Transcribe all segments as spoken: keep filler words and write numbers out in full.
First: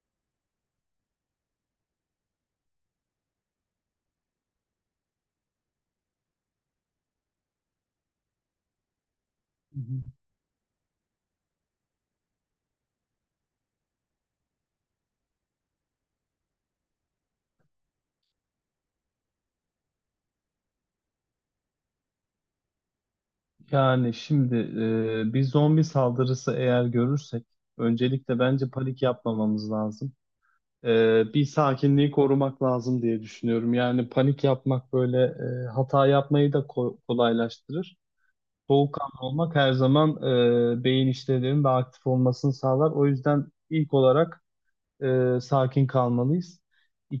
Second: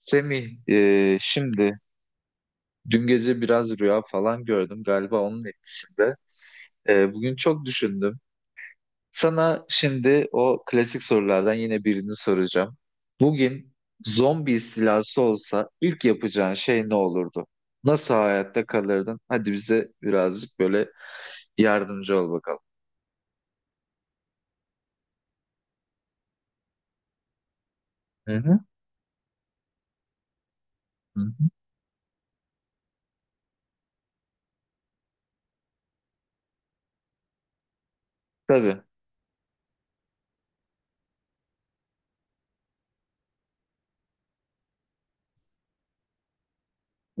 Semih, e, şimdi dün gece biraz rüya falan gördüm galiba onun etkisinde. E, bugün çok düşündüm. Sana Hı hı. şimdi o klasik sorulardan yine birini soracağım. Bugün zombi istilası olsa ilk yapacağın şey ne olurdu? Nasıl hayatta kalırdın? Hadi bize birazcık böyle yardımcı ol bakalım. Yani şimdi e, bir zombi saldırısı eğer görürsek Hı öncelikle hı. bence panik yapmamamız lazım. Hı hı. E, bir sakinliği korumak lazım diye düşünüyorum. Yani panik yapmak böyle e, hata yapmayı da ko- kolaylaştırır. Tabii. Soğukkanlı olmak her zaman e, beyin işlevlerinin daha aktif olmasını sağlar. O yüzden ilk olarak e, sakin kalmalıyız.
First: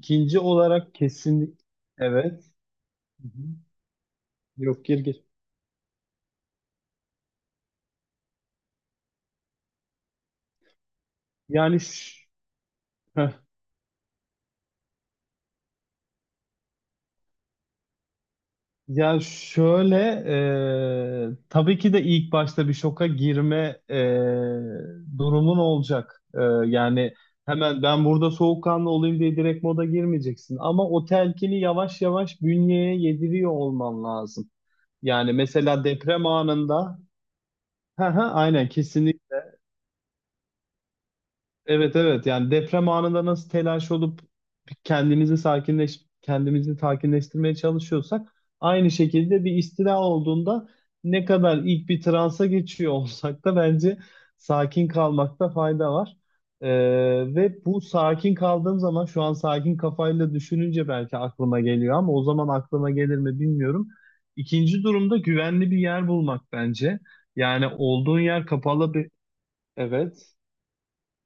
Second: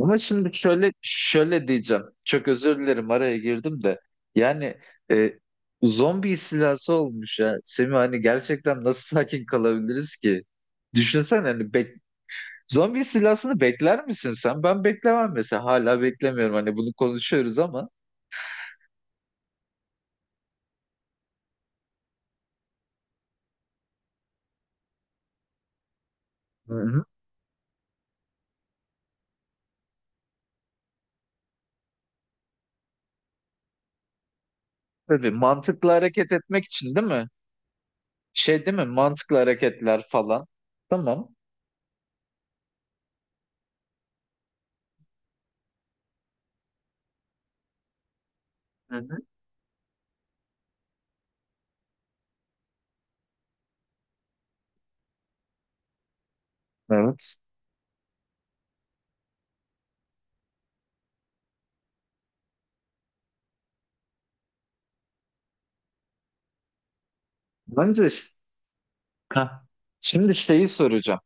Ama şimdi şöyle olarak kesinlik... şöyle diyeceğim. Evet. Çok özür dilerim Hı hı. araya girdim de. Yani Yok, gir gir. e, zombi istilası olmuş ya. Semih, hani gerçekten nasıl sakin kalabiliriz ki? Düşünsene, hani Yani... bek şş- zombi istilasını bekler misin sen? Ben beklemem mesela. Hala beklemiyorum. Hani bunu konuşuyoruz ama. Ya şöyle, e, tabii ki de ilk başta bir şoka girme e, durumun olacak. E, Hı hı. Yani hemen ben burada soğukkanlı olayım diye direkt moda girmeyeceksin. Ama o telkini yavaş yavaş bünyeye yediriyor olman lazım. Tabii, Yani mesela mantıklı deprem hareket etmek için anında, değil mi? hı hı, Şey aynen değil mi? kesinlikle. Mantıklı hareketler falan. Tamam. Evet, evet, yani deprem anında nasıl telaş olup kendimizi sakinleş kendimizi sakinleştirmeye çalışıyorsak aynı Hı hı. şekilde bir istila olduğunda ne kadar ilk bir transa geçiyor olsak da bence sakin kalmakta fayda var. Ee, Evet. Ve bu sakin kaldığım zaman şu an sakin kafayla düşününce belki aklıma geliyor ama o zaman aklıma gelir mi bilmiyorum. İkinci durumda güvenli bir yer bulmak bence. Yani Bence, olduğun yer kapalı bir heh, evet. şimdi şeyi soracağım.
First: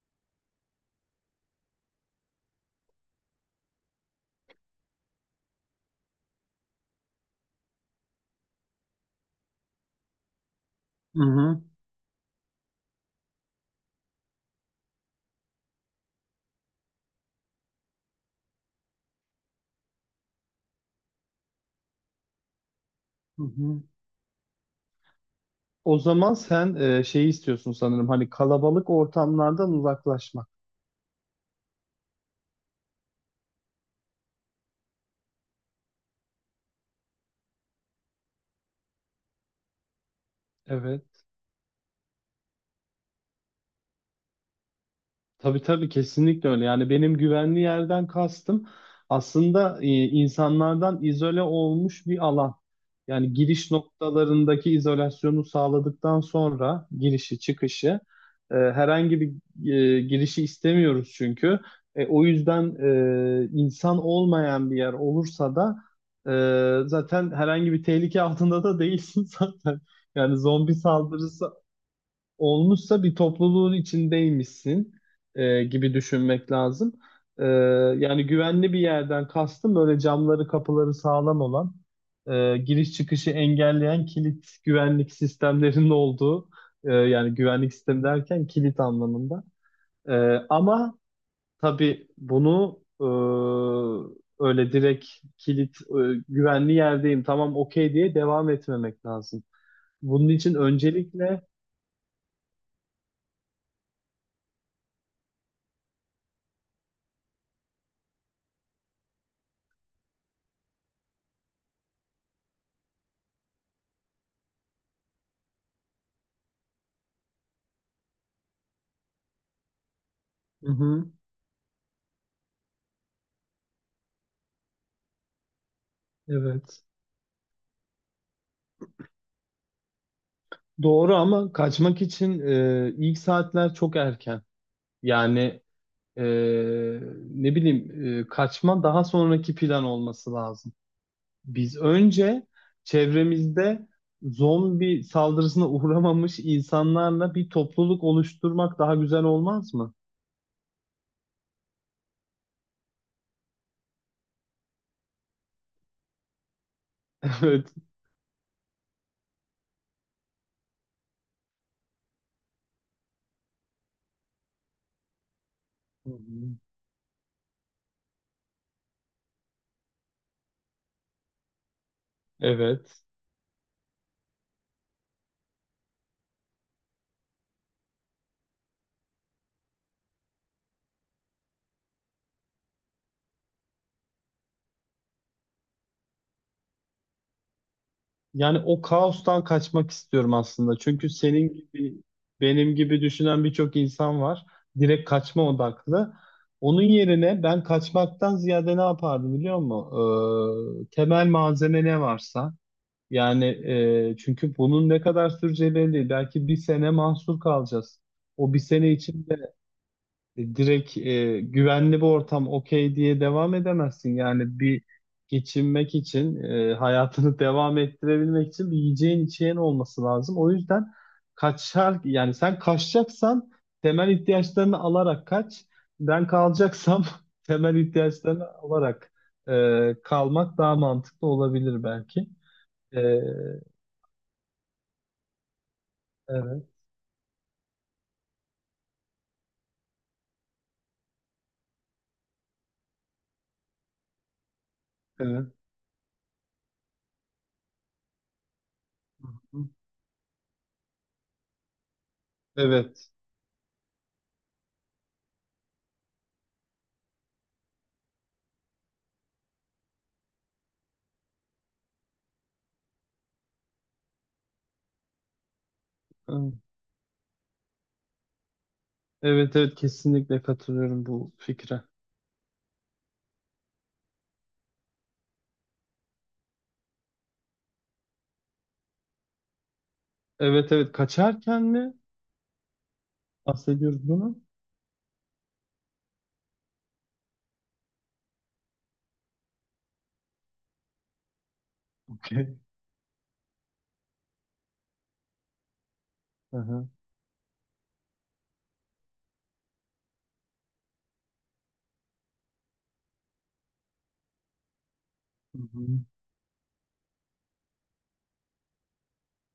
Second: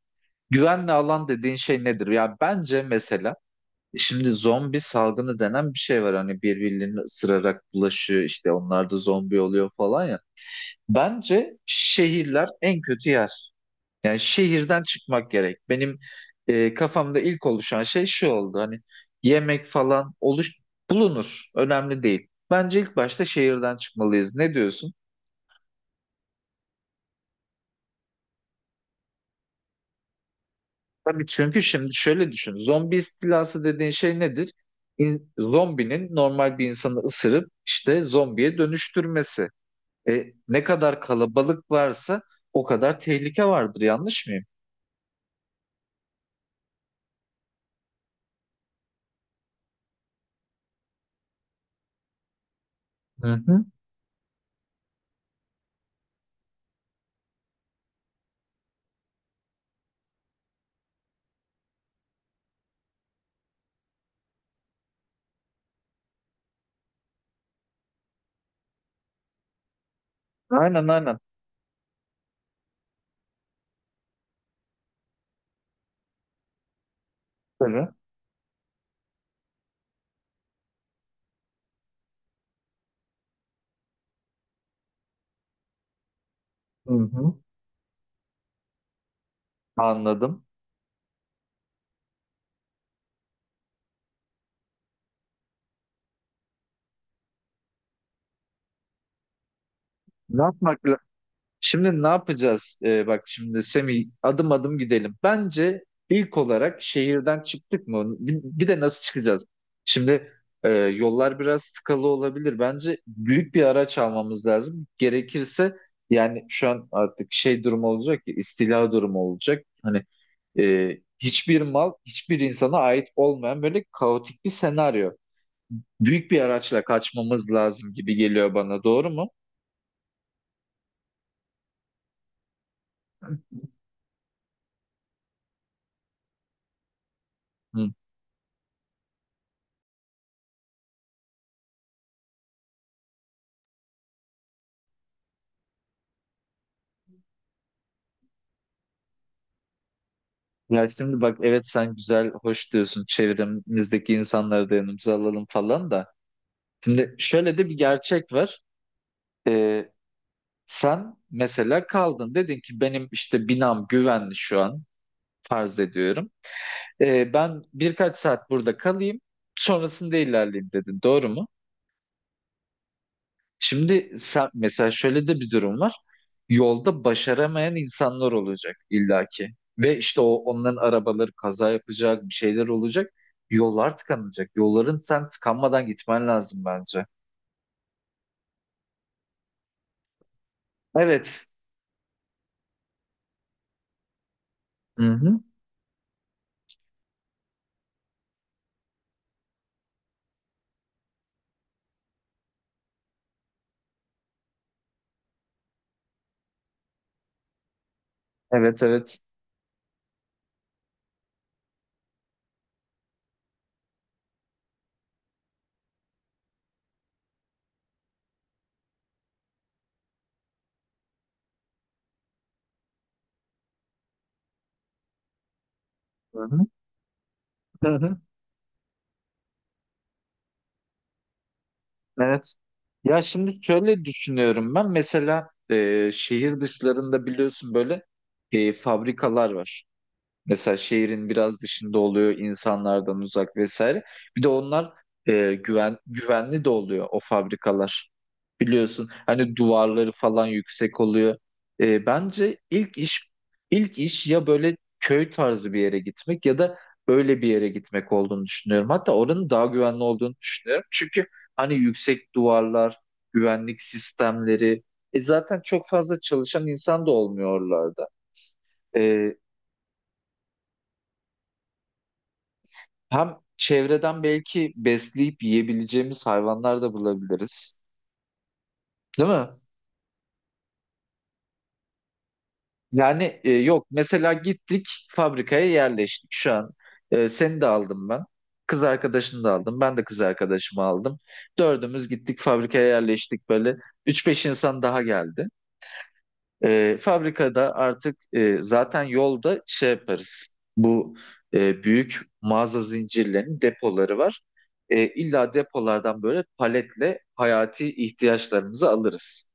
Güvenli alan dediğin şey nedir? Ya bence mesela şimdi zombi salgını denen bir şey var. Hani birbirlerini ısırarak bulaşıyor, işte onlar da zombi oluyor falan ya. Hı Bence hı. şehirler en kötü yer. Yani şehirden çıkmak gerek. Benim e, kafamda ilk oluşan şey şu oldu. Hani yemek falan oluş bulunur. Önemli değil. Bence ilk başta Hı şehirden hı. çıkmalıyız. Ne diyorsun? O zaman sen e, şeyi istiyorsun sanırım, hani kalabalık ortamlardan uzaklaşmak. Tabii, çünkü şimdi şöyle düşün. Zombi istilası dediğin şey nedir? İn- zombinin normal bir insanı ısırıp işte zombiye dönüştürmesi. E, ne kadar Evet. kalabalık varsa o kadar tehlike vardır. Yanlış mıyım? Tabii tabii, kesinlikle öyle. Yani benim güvenli yerden kastım aslında e, insanlardan izole olmuş bir alan. Hı Yani hı. giriş noktalarındaki izolasyonu sağladıktan sonra girişi çıkışı e, herhangi bir e, girişi istemiyoruz çünkü. E, o yüzden e, insan olmayan bir yer olursa da e, zaten herhangi bir tehlike altında da değilsin zaten. Yani zombi Aynen, aynen. saldırısı olmuşsa bir topluluğun içindeymişsin e, gibi düşünmek lazım. E, Tabii. Yani güvenli bir yerden kastım böyle camları kapıları sağlam olan e, giriş çıkışı engelleyen kilit güvenlik sistemlerinin olduğu e, Hı hı. yani güvenlik sistemi derken kilit anlamında. E, Anladım. ama tabii bunu e, öyle direkt kilit e, güvenli yerdeyim, tamam, okey diye devam etmemek lazım. Bunun Ne için yapmak lazım? öncelikle Şimdi ne yapacağız? Ee, bak şimdi Semih, adım adım gidelim. Bence ilk olarak şehirden çıktık mı? Bir, bir de nasıl çıkacağız? Şimdi e, yollar biraz sıkalı olabilir. Bence büyük bir araç almamız lazım. Gerekirse, yani şu an artık şey durumu olacak ki, istila durumu olacak. Hani hı e, hı, hiçbir mal, hiçbir insana ait olmayan böyle kaotik bir senaryo. Büyük bir araçla evet. kaçmamız lazım gibi geliyor bana. Doğru mu? Doğru ama kaçmak için e, ilk saatler çok erken. Yani e, ne Hı. bileyim e, kaçma daha sonraki plan olması lazım. Biz önce çevremizde zombi saldırısına uğramamış insanlarla bir topluluk oluşturmak daha güzel olmaz mı? Ya şimdi bak, evet, sen güzel, hoş diyorsun, çevremizdeki insanları da yanımıza alalım falan da. Şimdi şöyle de Evet. bir gerçek var. Ee, sen mesela kaldın, dedin ki benim işte binam güvenli şu an, farz Hı ediyorum. hı. Ee, ben birkaç saat burada kalayım, sonrasında ilerleyeyim dedin, doğru mu? Evet. Şimdi sen, mesela şöyle de bir durum var. Yolda başaramayan insanlar olacak illaki. Ve işte o onların arabaları kaza yapacak, bir şeyler olacak. Yollar tıkanacak. Yolların sen tıkanmadan gitmen lazım bence. Yani o kaostan kaçmak istiyorum aslında. Çünkü Evet. senin gibi, benim gibi düşünen birçok insan var. Direkt Hı-hı. kaçma odaklı. Onun yerine ben kaçmaktan ziyade ne yapardım biliyor musun? Ee, temel malzeme ne varsa. Yani e, çünkü bunun ne kadar süreceği belli değil. Belki bir sene mahsur kalacağız. O bir Evet, sene evet. için E, direkt e, güvenli bir ortam okey diye devam edemezsin. Yani bir geçinmek için, e, hayatını devam ettirebilmek için bir yiyeceğin içeceğin olması lazım. O yüzden kaçar, yani sen kaçacaksan temel ihtiyaçlarını alarak kaç. Ben Hı-hı. kalacaksam temel Hı-hı. ihtiyaçlarını alarak e, kalmak daha mantıklı olabilir belki. Evet. E, Ya şimdi şöyle düşünüyorum ben. Mesela e, şehir evet, dışlarında biliyorsun böyle e, fabrikalar var. Mesela şehrin biraz dışında oluyor, insanlardan uzak vesaire. Bir de onlar evet. e, güven güvenli de oluyor o fabrikalar. Biliyorsun Hı hani hı. duvarları falan yüksek oluyor. E, bence ilk Evet. iş ilk iş ya böyle köy tarzı bir yere gitmek ya da öyle bir yere gitmek olduğunu düşünüyorum. Hatta oranın daha güvenli olduğunu düşünüyorum. Çünkü hani yüksek duvarlar, güvenlik sistemleri, e, zaten çok fazla Hı. çalışan insan da olmuyorlardı. Evet, evet, kesinlikle katılıyorum bu fikre. Hem çevreden belki besleyip yiyebileceğimiz hayvanlar da bulabiliriz. Değil mi? Evet evet, kaçarken mi Yani e, yok, bahsediyoruz mesela bunu? gittik fabrikaya yerleştik şu an. E, seni de aldım ben. Kız arkadaşını da aldım. Ben de kız arkadaşımı aldım. Dördümüz gittik Okey. fabrikaya yerleştik böyle. Üç beş insan daha geldi. Hı hı. E, fabrikada artık e, zaten yolda şey yaparız. Bu e, büyük mağaza zincirlerinin depoları var. E, illa Hı hı. depolardan böyle paletle hayati ihtiyaçlarımızı alırız.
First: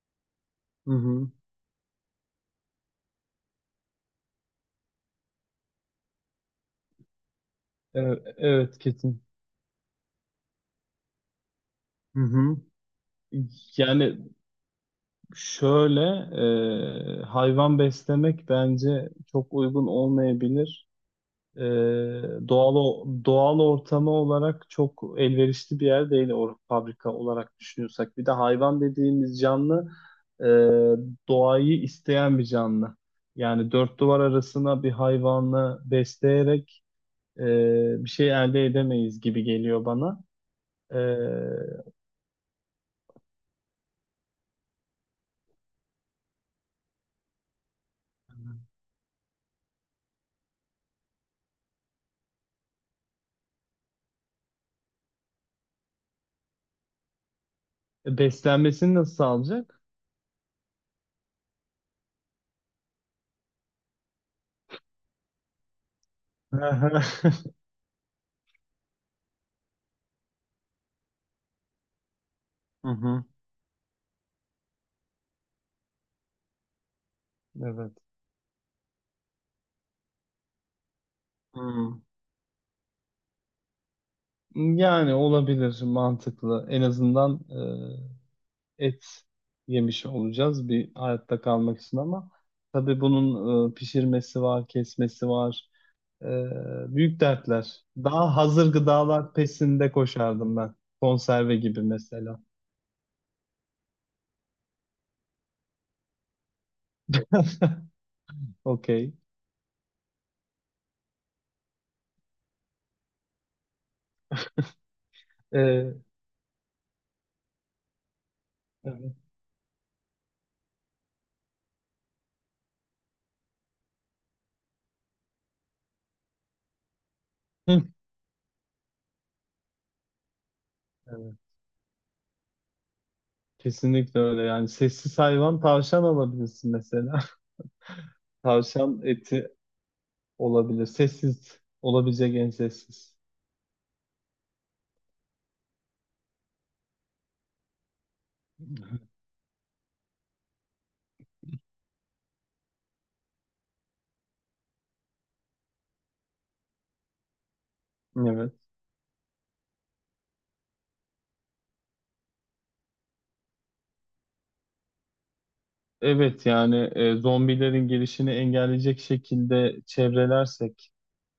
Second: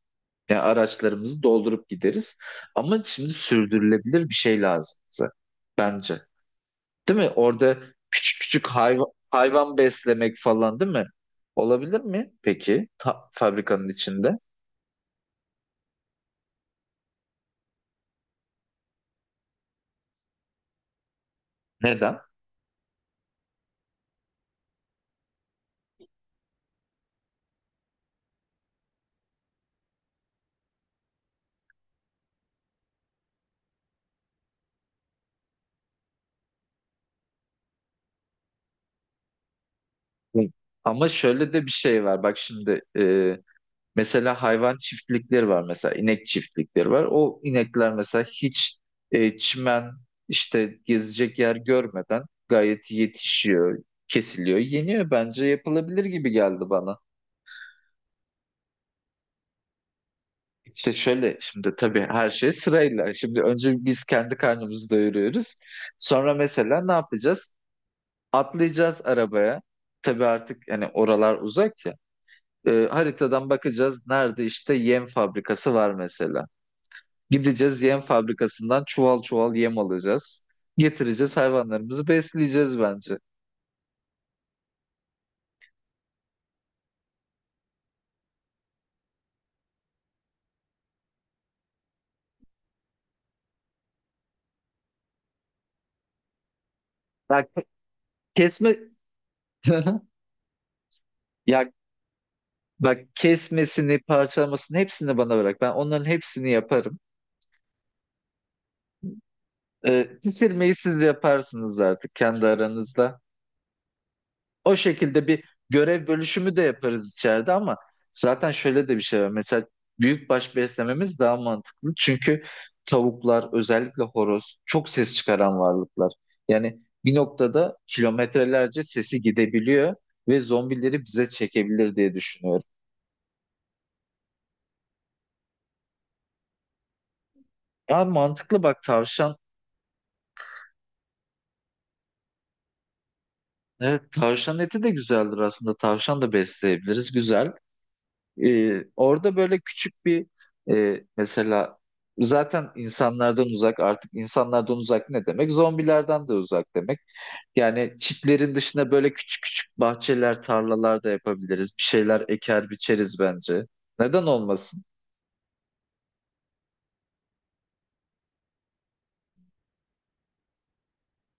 Yani Hı hı. araçlarımızı doldurup gideriz. Ama şimdi sürdürülebilir bir şey lazım bize. Bence. Değil mi? Orada Evet, küçük küçük evet, hayvan, kesin. hayvan beslemek falan değil mi? Olabilir Hı mi hı. peki? Ta- fabrikanın Yani içinde. şöyle e, hayvan beslemek bence çok uygun olmayabilir. E, Neden? Doğal o- doğal ortamı olarak çok elverişli bir yer değil or fabrika olarak düşünüyorsak. Bir de hayvan dediğimiz canlı e, doğayı isteyen bir canlı. Yani dört duvar arasına bir hayvanı besleyerek e, bir şey elde edemeyiz gibi geliyor bana. Hı. E, Ama şöyle de bir şey var. Bak şimdi e, mesela hayvan çiftlikleri var. Mesela inek çiftlikleri var. O inekler mesela hiç e, çimen, işte gezecek yer görmeden gayet yetişiyor, kesiliyor, yeniyor. Bence yapılabilir gibi geldi bana. Beslenmesini nasıl sağlayacak? İşte şöyle şimdi, tabii, her şey sırayla. Şimdi önce biz kendi karnımızı doyuruyoruz. Sonra mesela ne yapacağız? Atlayacağız arabaya. Tabii artık hani oralar uzak. E, Hı hı, haritadan bakacağız nerede işte yem fabrikası var mesela. Gideceğiz evet. yem fabrikasından çuval çuval yem alacağız. Getireceğiz, Hmm. hayvanlarımızı besleyeceğiz bence. Yani olabilir, mantıklı. En azından e, et yemiş olacağız bir hayatta kalmak için ama tabii bunun e, pişirmesi var, kesmesi var. E, Büyük Bak dertler. Daha hazır kesme gıdalar pesinde koşardım ben. Konserve ya gibi mesela. bak, kesmesini parçalamasını hepsini bana bırak. Ben onların hepsini yaparım. Okey. E, pişirmeyi siz yaparsınız artık kendi aranızda. O şekilde bir E, görev bölüşümü de yaparız içeride, ama zaten şöyle de bir evet. şey var. Mesela büyükbaş beslememiz daha mantıklı. Çünkü tavuklar, özellikle horoz, çok ses çıkaran varlıklar. Yani bir noktada Hı. kilometrelerce sesi gidebiliyor ve zombileri bize Evet. çekebilir diye düşünüyorum. Kesinlikle öyle, yani sessiz hayvan, tavşan alabilirsin mesela. Ya mantıklı, bak, Tavşan tavşan. eti olabilir. Sessiz olabilecek en sessiz. Evet, tavşan eti de güzeldir aslında. Tavşan da besleyebiliriz. Güzel. Ee, orada böyle küçük bir e, mesela, zaten insanlardan uzak, artık insanlardan uzak ne demek? Zombilerden de uzak demek. Yani Evet. çitlerin dışına böyle küçük küçük bahçeler, tarlalar da yapabiliriz. Bir şeyler eker biçeriz bence. Neden olmasın? Evet, yani e, zombilerin gelişini engelleyecek şekilde çevrelersek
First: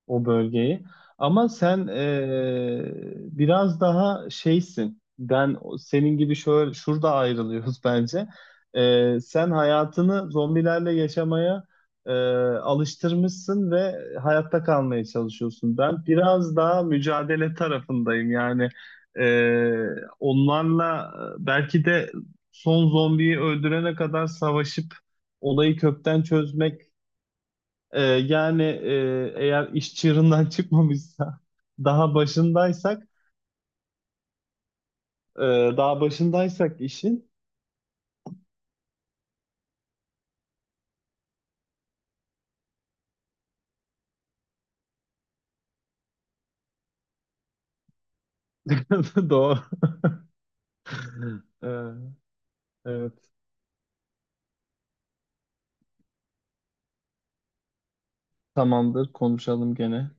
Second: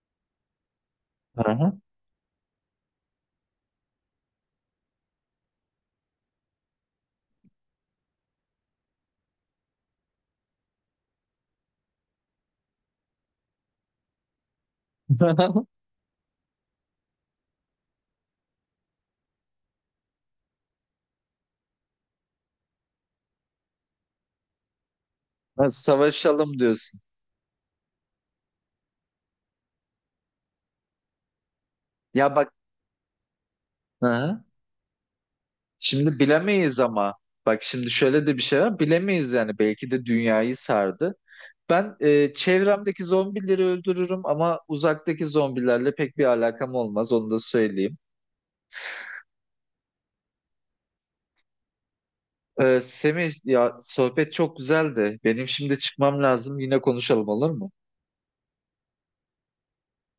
o bölgeyi. Ama Aha. sen eee, biraz daha şeysin. Ben senin gibi şöyle şurada ayrılıyoruz bence. Eee, sen hayatını zombilerle yaşamaya eee, alıştırmışsın ve hayatta kalmaya çalışıyorsun. Ben biraz daha mücadele tarafındayım. Yani eee, onlarla belki de son zombiyi öldürene kadar savaşıp Ha, olayı kökten savaşalım çözmek diyorsun. ee, yani e, eğer iş çığırından çıkmamışsa daha Ya bak, başındaysak aha. e, daha Şimdi bilemeyiz başındaysak ama işin bak şimdi şöyle de bir şey var. Bilemeyiz yani, belki de dünyayı sardı. Ben e, çevremdeki zombileri öldürürüm ama uzaktaki zombilerle pek bir alakam olmaz, onu da söyleyeyim. doğru. Ee, E, evet, Semih ya, sohbet çok güzeldi. Benim şimdi çıkmam lazım. Yine konuşalım, olur mu? tamamdır, konuşalım gene.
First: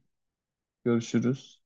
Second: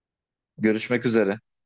Görüşmek üzere. Görüşürüz.